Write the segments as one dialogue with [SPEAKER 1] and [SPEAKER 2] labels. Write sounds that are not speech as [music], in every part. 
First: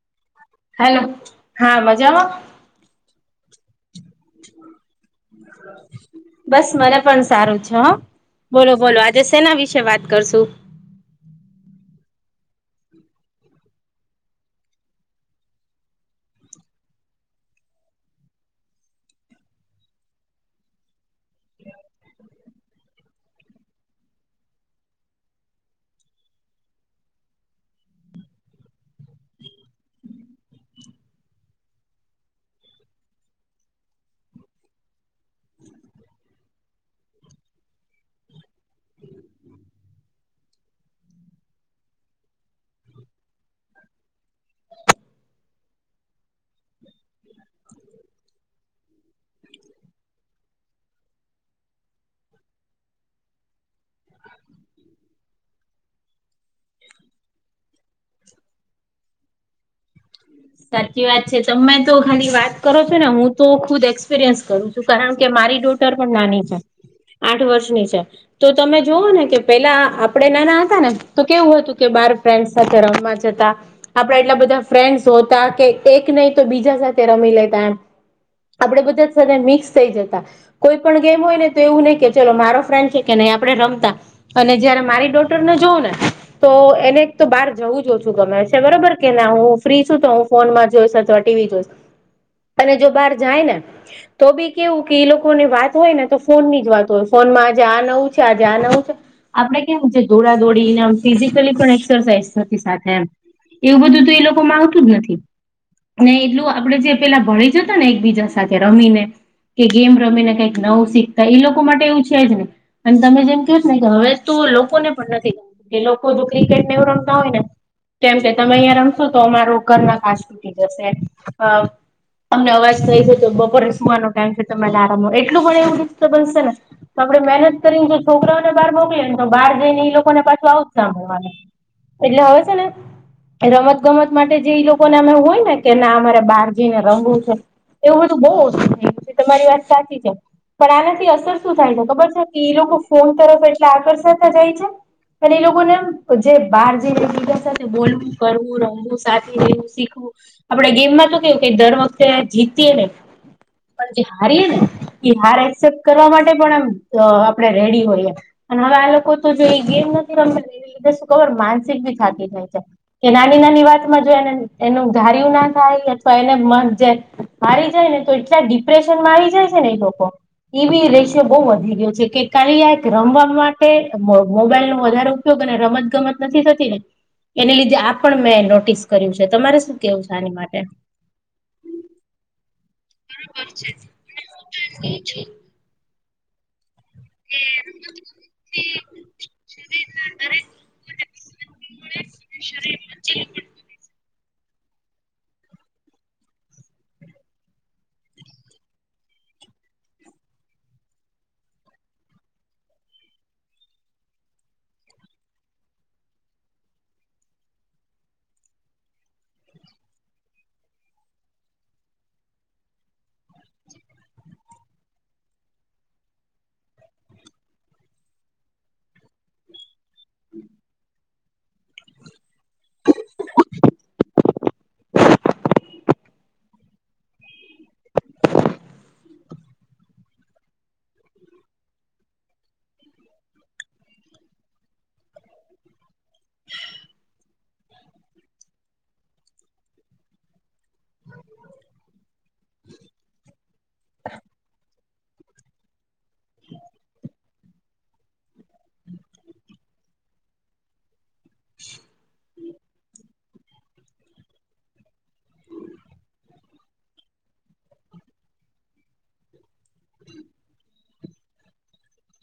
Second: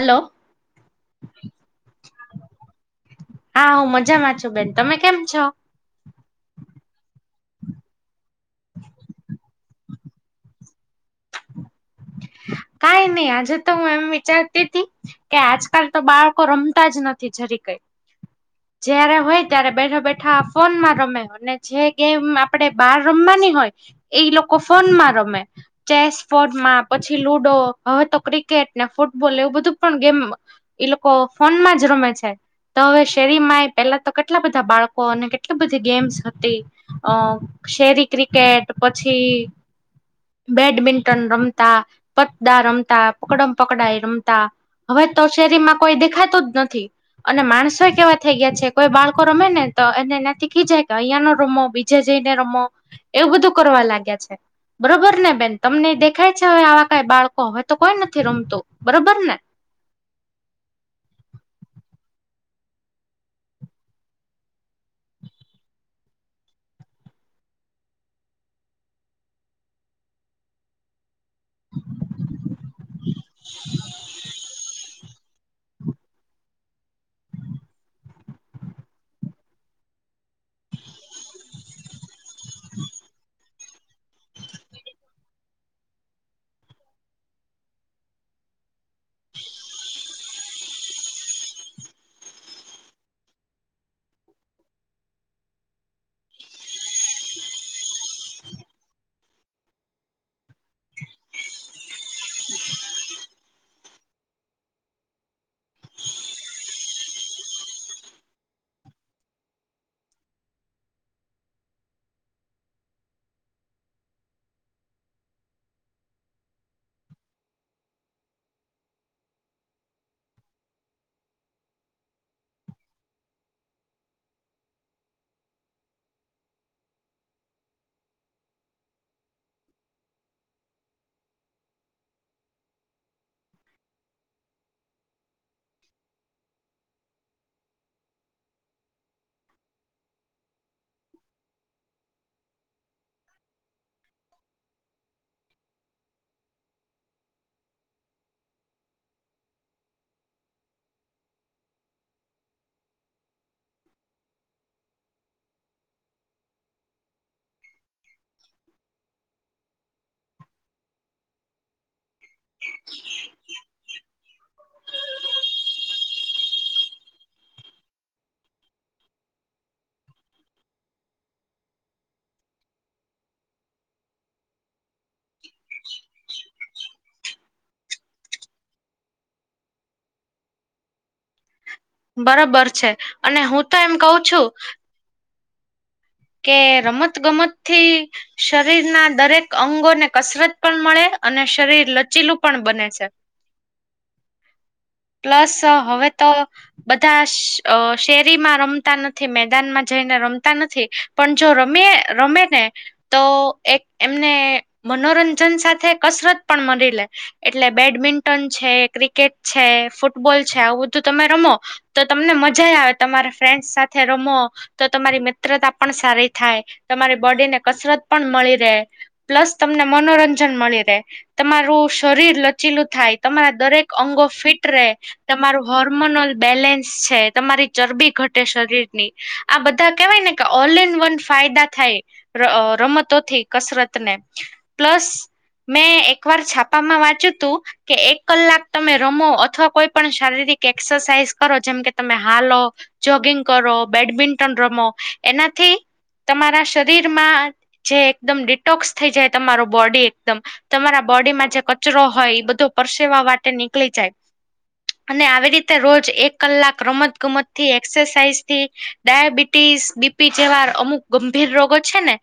[SPEAKER 1] Hello
[SPEAKER 2] hello હા મજામાં.
[SPEAKER 1] હા હું મજામાં છું બેન તમે કેમ છો?
[SPEAKER 2] બસ મને પણ સારું છે હો બોલો બોલો આજે સેના વિશે વાત કરશું.
[SPEAKER 1] કઈ નહી આજે તો હું એમ વિચારતી હતી. કે આજકાલ તો બાળકો રમતા જ નથી જરી કઈ. જયારે હોય ત્યારે બેઠા બેઠા ફોનમાં રમે. અને જે ગેમ આપડે બહાર રમવાની હોય એ લોકો ફોનમાં રમે. ચેસ બોર્ડમાં પછી લુડો હવે તો ક્રિકેટ ને ફૂટબોલ એવું બધું પણ ગેમ. એ લોકો ફોનમાં જ રમે છે. તો હવે શેરીમાંય પેલા તો કેટલા બધા બાળકો અને કેટલી બધી ગેમ્સ હતી. અ શેરી ક્રિકેટ પછી બેડમિન્ટન રમ. તા પતદા રમતા પકડમ પકડાય રમતા. હવે તો શેરીમાં કોઈ દેખાતું જ નથી. અને માણસો કેવા થઈ ગયા છે કોઈ બાળકો રમે ને તો એને એનાથી ખીજાય કે અહિયાં નો રમો. જે જઈને રમો એવું બધું કરવા લાગ્યા છે બરોબર ને બેન તમનેે. દેખાય છે હવે આવા કઈ બાળકો હવે તો કોઈ નથી રમતું બરોબર ને.
[SPEAKER 2] સાચી વાત છે તમે તો ખાલી વાત કરો છો ને હું તો ખુદ એક્સપિરિયન્સ કરું. કારણ કે મારી ડૂટર પણ નાની છે. આઠ વર્ષની છે તો તમે જોઓ ને કે પેલા આપણેે નાના હતા ને. તો કેવું હતું કે બાર ફ્રેન્ડસ સાથે રમવા જતા આપડા એટલા બધા ફ્રેન્ડસ જોતા કે એક નહી તો બીજા સાથે રમી લેતા એમ. આપડે બધા છે તે મિક્સ થઈ જતા. કોઈ પણ ગેમ હોય ને તો એવું નહી કે ચલો મારો ફ્રેન્ડ છે કે નહી આપડે રમતા. અને જયારે મારી ડોટરને જોવું ને. તો એને એક તો બહાર જવું જો ઓછું ગમે છે બરોબર કે ના હું. ફ્રીશું તો. ફોનમાં જોઈશ અથવા ટીવી જોઈ અને જો બહાર જાય ને. તો બી કેવું કે એ લોકોની વાત હોય ને તો ફોન ની જ વાત હોય ફોનમાં આજે આ નવું છે આજે આ નવું છે. આપડે કેમ છે દોડા દોડીને એમ ફિઝિકલી પણ એક્સરસાઇઝ થતી સાથે એમ. એવું બધું તો એ લોકોમાં આવતું જ નથી. ને એટલું આપડે જે પેલા ભળી જતા ને એકબીજા સાથે રમીને કે ગેમ રમે ને કઈક નવું શીખતા એ લોકો માટે એવું છે જ ને. અને તમે જેમ કહો ને કે હવે ત લોકોને પણ નથી. કે લોકો જો ક્રિકેટને એવું રમતા હોય ને કેમ કે તમે અહિયાં રમ. તો અમારો ઘરમાં કાચ તૂટી જશે એમ. અમને અવાજ થઈ જ તો બપોરે સુવાનો ટાઈમ છે તમારે આરામ એલું પણ એવું ડિસ્ટર્બન્સ છે ને. આપડે મહેનત કરીને જો છોકરાઓને બહાર મોકલીએ ને તો બહાર જઈ ને ઈ લોકોને પાછું આવ જ સાભળવાનું. એટલે હવે છે ને રમત. રમત માટે જે ઈ લોકોને અમે હોય ને કે ના અમારે બહાર જઈને રંમુ છે. એવું બધું બહુ ઓછું થ‌યુ છે તમારી વાત સાચી છે. પણ આનાથી અસર શું થાય છે ખબર છે કે એ લોકો ફોન તરફ એટલે આકર્ષાતા જાય છે. અને એ લોકો ને એમ જે બહાર જઈને બીજા સાથે બોલવું કરવું રમું. સાવું [inaudible] શીખવું આપડે ગેમમાં તો કેવું કે દર વખતે જીતીએ ને. પણ જે હારીએ ને એ હાર એક્સેપ્ટ કરવા માટે પણ અ આપણે રેડી હોઈએ. અને હવે આ લોકો તો જો ઈ ગેમ નથી રમતાને ઈ એટલે શું ખબર માનસિક ભી થાતી હોય છે. કે નાની નાની વાત માં જો એને એનું ધાર્યું ના થાય અથવા એને મન જે હારી જાય ને તો એટલા ડીપ ડિપ્રેશનમાં આઈ જાય છે ને એ લોકો. એબી રેશિયો બહુ વધી ગયો છે. કે ખાલી આ એક રમવા માટે મો મોબાઈલનો વધારે ઉપ ઉપયોગ અને રમત ગમત નથી થતી ને એને લીધે આ પણ મેં નોટ ટીસ કર્યું છે. તમારે શું કેવું છે આની માટે?
[SPEAKER 1] બરોબર છે. અને હું તો એમ કહું છું.
[SPEAKER 2] એ છે.
[SPEAKER 1] કે રમત ગમતથી શરીરના દરેક અંગોને કસરત પણ મળે, અને શરીર લચીલું પણ બને છે. પ્લસ હવે તો બધા અ શેરીમાં રમતા નથી, મેદાનમાં જઈને રમતા નથી. પન જો રમીએ રમે ને તો એક એમને મનોરંજન સાથે કસરત પણ મલી લે. એટલે બેડમિન્ટન છે, ક્રિકેટ છે, ફૂટબોલ છે, આવું બધું તમે રમો તો તમને મજા એ આવે, તમારે ફ્રેન્ડસ સાથે રમો. તો તમારી મિત્રતા પણ સારી થાય. તમારી બોડીને કસરત પણ મળી રે. પ્લસ તમને મનોરંજન મળી રે. તમારું શરીર લચીલું થાય, તમારા દરેક અંગો ફિટ રે. તમારું હોર્મોનલ બેલેન્સ છે, તમારી ચરબી ઘટે શરીરની. આ બધાં કેવાય ને કે ઓલઇન વન ફાયદા થાય. ર રમતોથી, કસરતને પ્લસ. મેં એકવાર છાપામાં વાંચ્યું તું કે એક કલાક તમે રમો અથ અથવા કોઈ પણ શારીરિક. કે એક્સરસાઇઝ કરો જેમ કે તમે હાલો, જોગિંગ કરો, બેડમિન્ટન રમો. એનાથી તમારા શરીરમાં જે એકદમ ડિટોક્સ થઈ જાય તમારો બોડી એકદમ. તમારા બોડીમાં જે કચરો હોય ઈ બધો પરસેવા વાટે નીકળી જાય. અને આવી રીતે રોજ એક કલાક રમત ગમતથી એક્સસાઇઝ થી ડાયાબિટીસ બીપ પી જેવા અમુક ગંભીર રોગો છે ને.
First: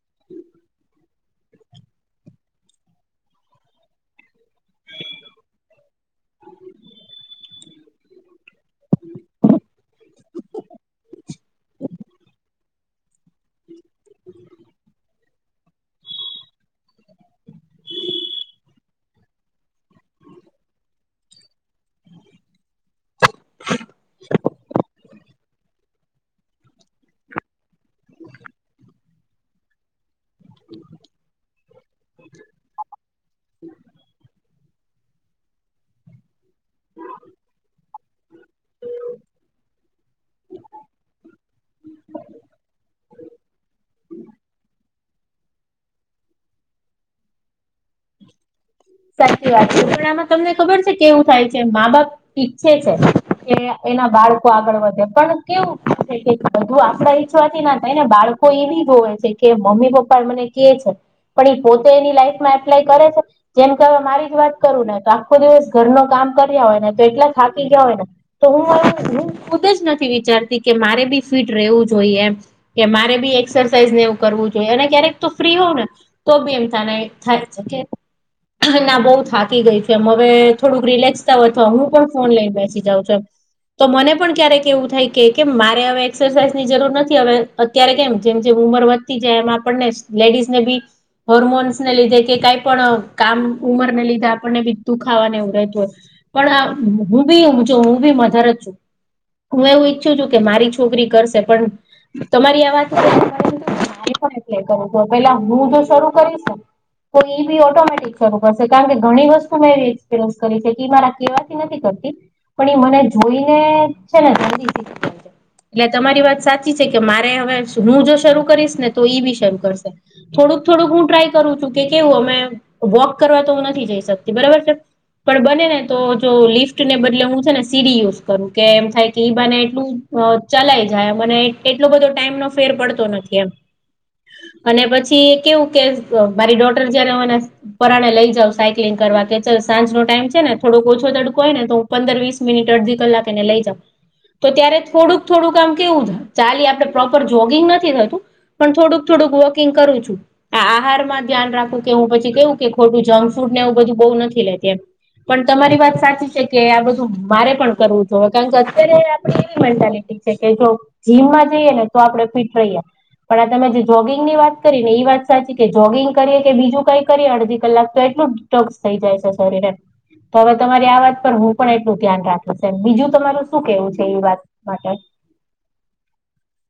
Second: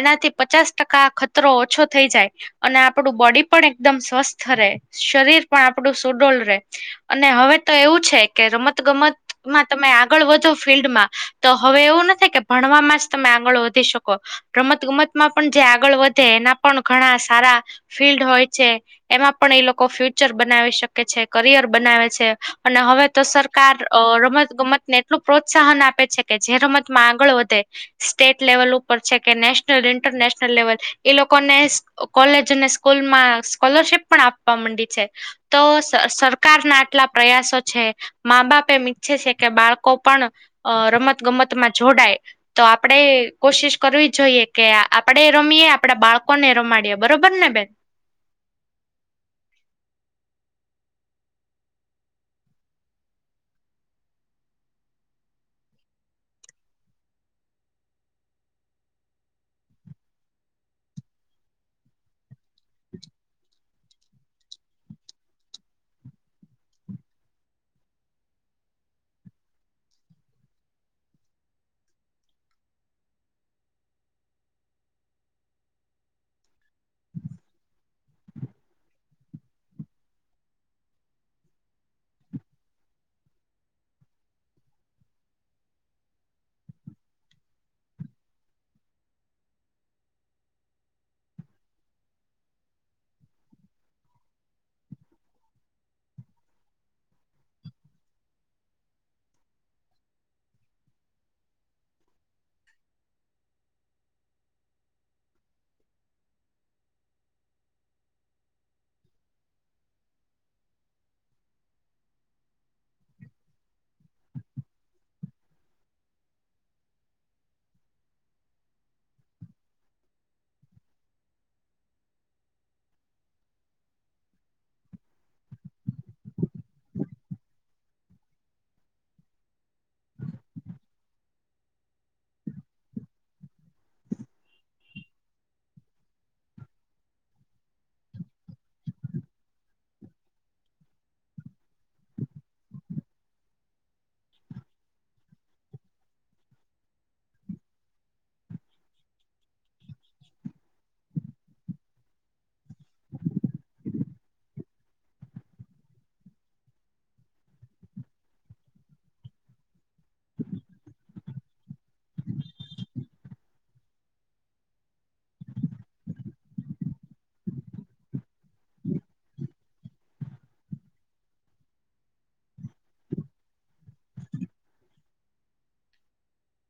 [SPEAKER 1] એનાથી પચાસ ટકા ખતરો ઓછો થઈ જાય. અને આપણું બોડી પણ એકદમ સ્વસ્થ રે, શરીર પણ આપડું સુડોલ રે. અને હવે તો એવું છે કે રમત ગમત માં તમે આગળ વધો ફિલ્ડમાં તો હવે એવું નથી કે ભણવામાં જ તમે આગળ વધી શકો. રમત ગમતમાં પણ જે આગળ વધે એના પણ ઘણા સારા ફિલ્ડ હોય છે, એમાં પણ એ લોકો ફ્યુચર બનાવી શકે છે. કરિયર બનાવે છે. અને હવે તો સરકાર અ રમત ગમતને એટલું પ્રોત્સાહન આપે છે. કે જે રમતમાં આગળ વધે સ્ટેટ લેવલ ઉપર છે કે નેશનલ, ઇન્ટરનેશનલ લેવલ એ લોકોને કોલેજ અને સ્કૂલમાં સ્કોલરશીપ પણ આપવા માંડી છે. તો સરકારના આટલા પ્રયાસો છે. મા બાપ એમ ઈચ્છે છે કે બાળકો પણ અ રમત ગમતમાં જોડાય. તો આપણેે કોશિશ કરવી જોઈએ કે આપણેે રમીએ, આપડા બાળકોને રમાડીએ બરોબર ને બેન?
[SPEAKER 2] સાચી વાત છે. પણ આમાં તમને ખબર છે કેવું થાય છે, મા બાપ ઈચ્છે છે કે એના બાળકો આગળ વધે. પણ કેવું છે કે બધું આપડા ઈચ્છવાથી ના થાય ને. બાળકો એબી જોવે છે કે મમ્મી પપ્પા મને કે છે પણ ઈ પોતે એની લાઈફમાં એપ્લાય કરે છે? જેમ જે મારી જ વાત કરું ને તો આખો દિવસ ઘર નો કામ કર્યા હોય ને તો એટલા થાકી ગયા હોય ને તો હું હું ખુદ જ નથી વિચારતી કે મારે બી ફિટ રહેવું જોઈએ એમ. કે મારે બી એક્સરસાઇઝ ને એવું કરવું જોઈએ. અને ક્યારેક તો ફ્રી હોઉં ને તો બી એમ તને થાય છે કે ના બહુ થાકી ગઈ છું એમ હવે થોડુંક રિલેક્સ થાઉ અથવા હું પણ ફોન લઈને બેસી જાઉં છું એમ. તો મને પણ ક્યારેક એવું થાય કે કેમ મારે હવે એક્સરસાઇઝની જરૂર નથી હવે. અત્યારે કેમ જેમ જેમ ઉંમર વધતી જાય એમ આપણને લેડીઝ ને બી હર્મોન્સને લીધે કે કાઈ પણ કામ ઉમર ને લીધે આપણને બી દુખાવા ને એવું રહેતું હોય. પણ હું બી હું જો હું બી મધર જ છું. હું એવું ઈચ્છું છું કે મારી છોકરી કરશે પણ તમારી આ વાત છે પરંતુ પહેલા મારી વાત હું જો શરૂ કરીશને તો ઈ બી ઓટોમેટિક શરૂ કરશે કારણ કે ઘણી વસ્તુ એવી એસપિરયન્સ કરી છે કે મારા કહેવાથી નથી કરતી. પણ એ મને જોઈ ને છે ને જલ્દી શિખી જાય. છે. એટલે તમારી વાત સાચી છે કે મારે હવે હું જો શરૂ કરીશ ને તો ઈ બી શરૂ કરશે. થોડુંક થોડુંક હું ટ્રાય કરું છું કે કેવું અમે વોક કરવા તો હું નથી જઈ શકતી બરાબર છે. પણ બને ને તો જો લિફ્ટને બદલે હું છે ને સીડી યુઝ કરું કે એમ થાય કે ઈ બાને એટલું અ ચલાય જાય મને એટલો બધો ટાઈમ નો ફેર પડતો નથી એમ. અને પછી કેવું કે મારી ડોટર જયારે મને પરાણે લઈ જાવ સાયક્લિંગ કરવા કે ચાલ સાંજનો ટાઈમ છે ને થોડોક ઓછો તડકો હોય ને તો પંદર વીસ મિનિટ અડધી કલાક એને લઈ જાવ. તો ત્યારે થોડુંક થોડુંક આમ કેવું ચાલી આપણે પ્રોપર જોગિંગ નથી થતું. પણ થોડુંક થોડુંક વોકિંગ કરું છું આ આહારમાં ધ્યાન રાખું કે હું પછી કેવું કે ખોટું જંક ફૂડ ને એવું બધું બહુ નથી લેતી એમ પણ તમારી વાત સાચી છે કે આ બધું મારે પણ કરવું જોઈ કારણ કે અત્યારે આપણે એવી મેન્ટાલિટી છે કે જો જીમમાં જઈએ ને તો આપણે ફિટ રહીએ. પણ આ તમે જે જોગિંગ ની વાત કરી ને એ વાત સાચી કે જોગિંગ કરીએ કે બીજું કઈ કરીએ અડધી કલાક તો એટલું ટોક્સ થઈ જાય છે શરીરે તો હવે તમારી આ વાત પર હું પણ એટલું ધ્યાન રાખું છેમ બીજું તમારું શું કેવું છે એ વાત માટે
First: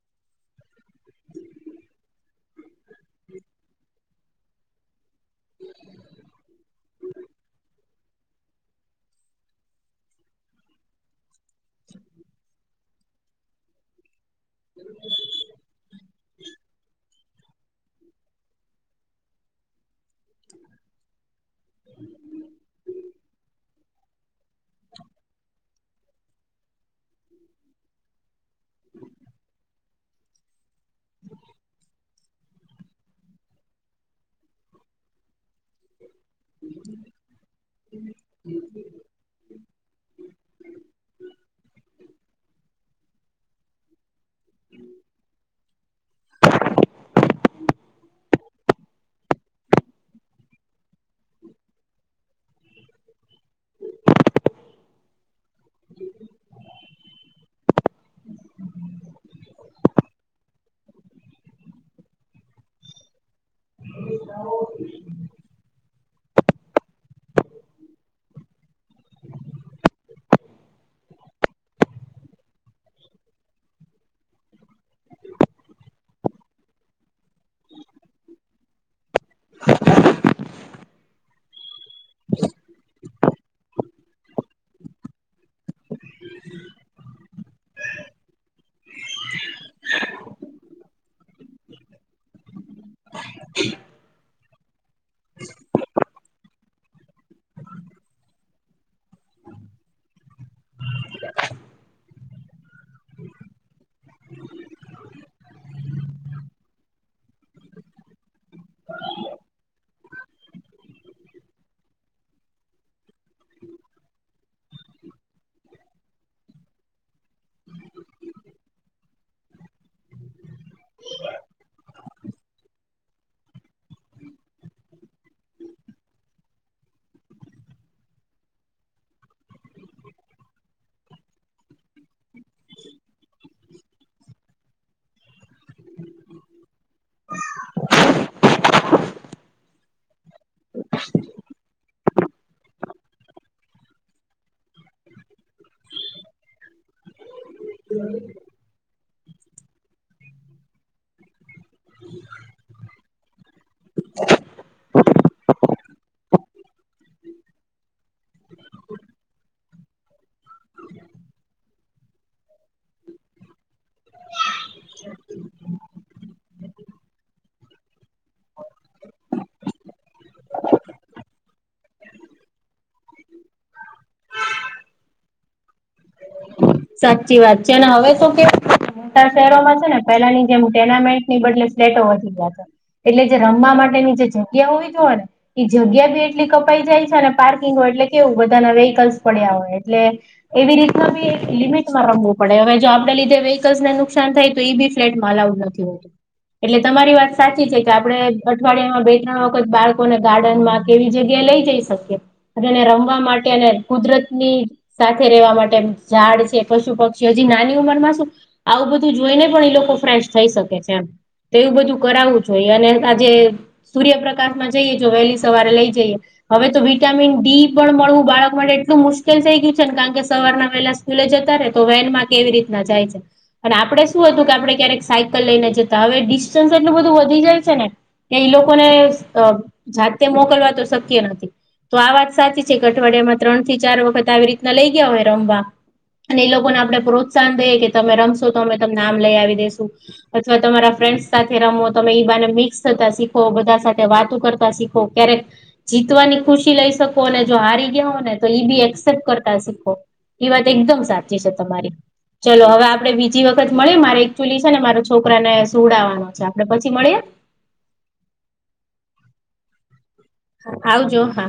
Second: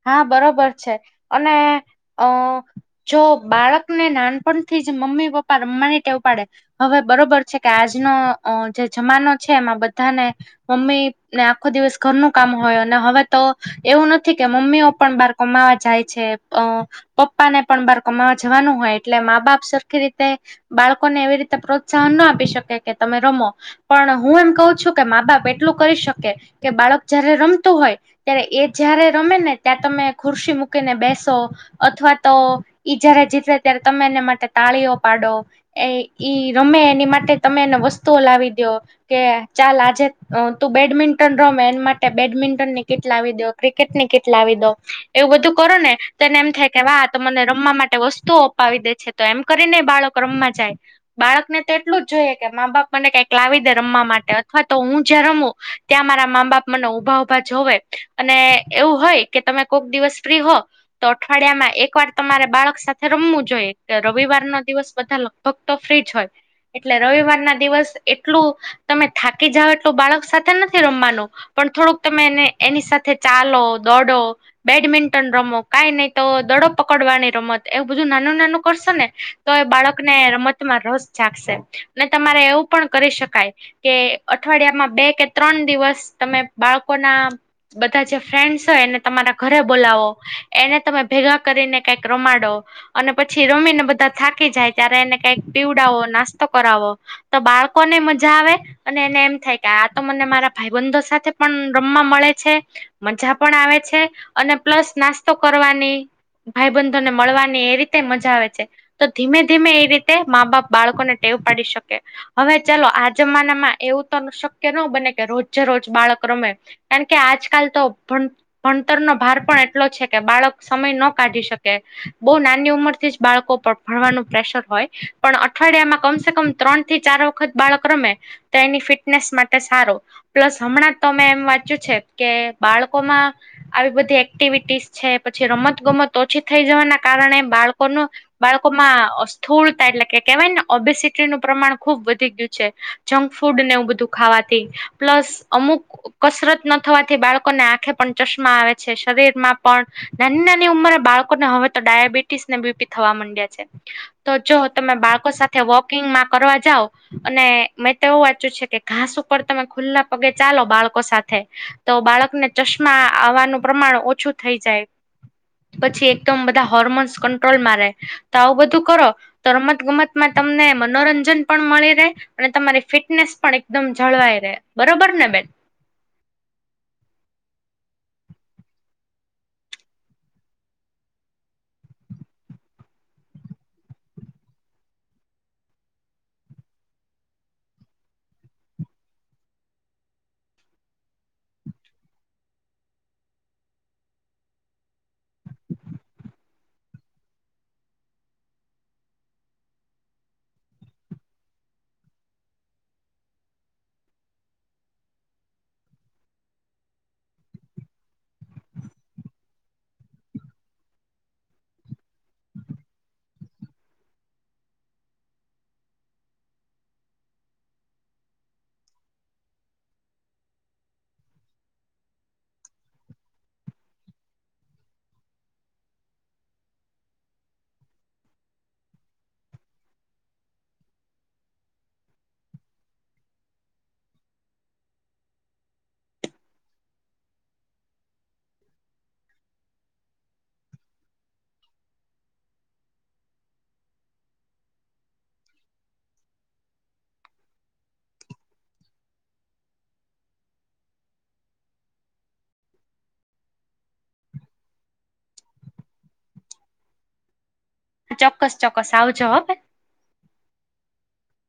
[SPEAKER 1] હા બરોબર છે અને અ જો બાળકને નાનપણથી જ મમ્મી પપ્પા રમવાની ટેવ પાડે હવે બરોબર છે કે આજનો જે જમાનો છે એમાં બધાને મમ્મી ને આખો દિવસ ઘરનું કામ હોય અને હવે તો એવું નથી કે મમ્મીઓ પણ બહાર કમાવા જાય છે. અ પપ્પા ને પણ બાર કમાવા જવાનું હોય એટલે મા બાપ સરખી રીતે બાળકોને એવી રીતે પ્રોત્સાહન ન આપી શકે કે તમે રમો પણ હું એમ કહું છું, કે મા-બાપ એટલું કરી શકે કે બાળક જયારે રમતું હોય ત્યારે એ જ્યાંરે રમે ને ત્યાં તમે ખુરશી મૂકીને બેસો અથવા તો ઈ જ્યારે જીતે ત્યારે તમે એને માટે તાળીઓ પાડો. એ ઈ રમે એની માટે તમે એને વસ્તુઓ લાવી દો. કે ચાલ આજે તું બેડમિન્ટન રમે એન માટે બેડમિન્ટનની કીટ લાવી દયો ક્રિકેટ ની કીટ લાાવી દો એવું બધું કરો ને તો એને એમ થાય કે વાહ આતો મને રમવા માટે વસ્તુઓ અપાવી દે છે તો એમ કરીને બાળક રમમાં જાય. બાળક ને તો એટલું જ જોઈએ કે મા-બાપ મને કંઈક લાવી દે રમવા માટે અથવા તો હું જ્યાં રમું ત્યાં મારા મામ-બાપ મને ઉભા-ઉભા જોવે અને એવું હોય કે તમે કોઈક દિવસ ફ્રી હો તો અઠવાડિયામાં એક વાર તમારે બાળક સાથે રમવું જોઈએ. રવિવારનો દિવસ બધા લગભગ તો ફ્રીજ હોય. એટલે રવિવારના દિવસ એટલું તમે થાકી જાઓ એટલું બાળક સાથે નથી રમવાનું પણ થોડુંક તમેને એની સાથે ચાલો, દોડો, બેડમિન્ટન રમો, કાઈ નહી તો દડો પકડવાની રમત એવું બધું નાનું-નાનું કરશો ને તો એ બાળકને રમતમાં રસ જાગશે. ને તમારે એવું પણ કરી શકાય કે અઠવાડિયામાં બે કે ત્રણ દિવસ તમે બાળકોના બધા જે ફ્રેન્ડસ હોય એને તમારા ઘરે બોલાવો એને તમે ભેગા કરીને કઈક રમાડો. અને પછી રમીને બધા થાકી જાય ત્યારે એને કઈક પીવડાવો નાસ્તો કરાવો. તો બાળકોને મજા આવે. અને એને એમ થાય કે આ તો મને મારા ભાઈ બંધો સાથે પણ રમવા મળે છે. મજા પણ આવે છે અને પ્લસ નાસ્તો કરવાની ભાઈબંધો ને મળવાની એ રીતે મજા આવે છે. તો ધીમે-ધીમે એ રીતે મા-બાપ બાળકોને ટેવ પાડી શકે. હવે, ચાલો આ જમાનામાં એવું તો શક્ય ન બને કે રોજે-રોજ બાળક રમે. કારણ કે આજ આજકાલ તો ભણતરનો ભાર પણ એટલો છે, કે બાળક સમય ન કાઢી શકે. બહું નાની ઉંમરથી જ બાળકો ભણવાનું પ્રેશર હોય. પણ અઠવાડિયામાં કમસે કમ ત્રણ થી ચાર વખત બાળક રમે તો એની ફિટનેસ માટે સારો પ્લસ હમણાં તો મે એમ વાંચ્યું છે. કે બાળકોમાં આવી બધી એક્ટિવિટીસ છે પછી રમત-ગમત ઓછી થઈ જવાના કારણે બાળકોનું બાળકોમાં સ્થૂળતા એટલે કે કેહેવાય ને ઓબેસિટીનું પ્રમાણ ખુબ વધી ગયું છે. જંક ફૂડ ને એવું બધું ખાવાથી પ્લસ અમુક કસરત નથી થવાથી બાળકોને આંખે પણ ચશ્મા આવે છે, શરીરમાં પણ નાની-નાની ઉંમરે બાળકોને હવે તો ડાયાબિટીસને બીપી થવા માંડ્યા છે. તો જો તમે બાળકો સાથે વોકિંગમાં કરવા જાવ અને મેં તો એવું વાંચ્યું છે, કે ઘાસ ઉપર તમે ખુલ્લા પગે ચાલો બાળકો સાથે તો બાળકને ચશ્મા આવવાનું પ્રમાણ ઓછું થઈ જાય પછી એક એકદમ બધા હોર્મોન્સ કંટ્રોલમાં રહે તો આવું બધું કરો. તો રમત ગમતમાં તમને મનોરંજન પણ મળી રહે. અને તમારી ફિટનેસ પણ એકદમ જળવાઈ રહે, બરોબર ને બેન?
[SPEAKER 2] સાચી વાત છે, અને હવે શું કે શહેરોમાં છે ને પેલાની જેમ ટુર્નામેન્ટની બદલે ફ્લેટ વધી ગયા છે. એટલે જે રમવા માટેની જે જગ્યા હોય તો હોય ને. એ જગ્યા બી એટલી કપાઈ જાય છે અને પાર્કિંગો એટલે કેવું બધાના વેહકલ્સ પડ્યા હોય એટલે એવી રીતના બી લિમિટમાં રમવું પડે હવે, જો આપણે લીધે વ્હીકલ્સને નુકસાન થાય તો એ બી ફ્લેટમાં અલાઉવ નથી હોતું. એટલે તમારી વાત સાચી છે કે આપણે અઠવાડિયામાં બે-ત્રણ વખત બાળકોને ગાર્ડનમાં કેવી જગ્યાએ લઈ જઈ શકીએ અનેને રમવા માટે અને કુદરત ની સાથે રહેેવા માટે ઝાડ છે પશુ પક્ષી હજી નાની ઉંમર માં શું આવું બધું જોઈને પણ એ લોકો ફ્રેશ થઈ શકે છે એમ તેવું બધું કરાવવું જોઈ અને આજે સૂર્યપ્રકાશમાં જઈએ જો વહેલી સવારે લઈ જઈએ હવે તો વિટામિન ડી પણ મળવું બાળક માટે એટલું મુશ્કેલ થઈ ગયું છે ને કારણ કે સવારના વહેલા લે જતા રે તો વેન માં કેવી રીતના જાય છે અને આપડણે શું હતું કે આપણે ક્યારેક સાયકલ લઈને જતા હવે ડિસ્ટન્સ એટલું બધું વધી જાય છે ને ત્યા ઈ લોકોને જાતે મોકલવા તો શક્ય નથી તો આ વાત સાચી છે અઠવાડિયામાં ત્રણ થી ચાર વખત આવી રીતના લઈ ગયા હોય રમવા અને એ લોકોને આપણે પ્રોત્સાહન દઈએ કે તમે રમશો તો અમે તમને આમ લઈ આવી દેસુ અથવા તમારા ફ્રેન્ડ્સ સાથે રમો, તમે ઈ બાને મિક્સ થતા શીખો, બધા સાથે વાતો કરતા શી ઓ ક્યારેક જીતવાની ખુશી લઈ શકો અને જો હારી ગયા હો ને તો ઈ બી એસેપ્ટ કરતા શીખો એ વાત એકદમ સાચી છે તમારી ચલો હવે આપડે બીજી વખત મળીએ મારે એકચુઅલી છે ને મારો છોકરાને સુવડાવવાનો છે આપડે પછી મળએ
[SPEAKER 1] ચોક્કસ ચોક્કસ આવજવાબ
[SPEAKER 2] હા આવજો હા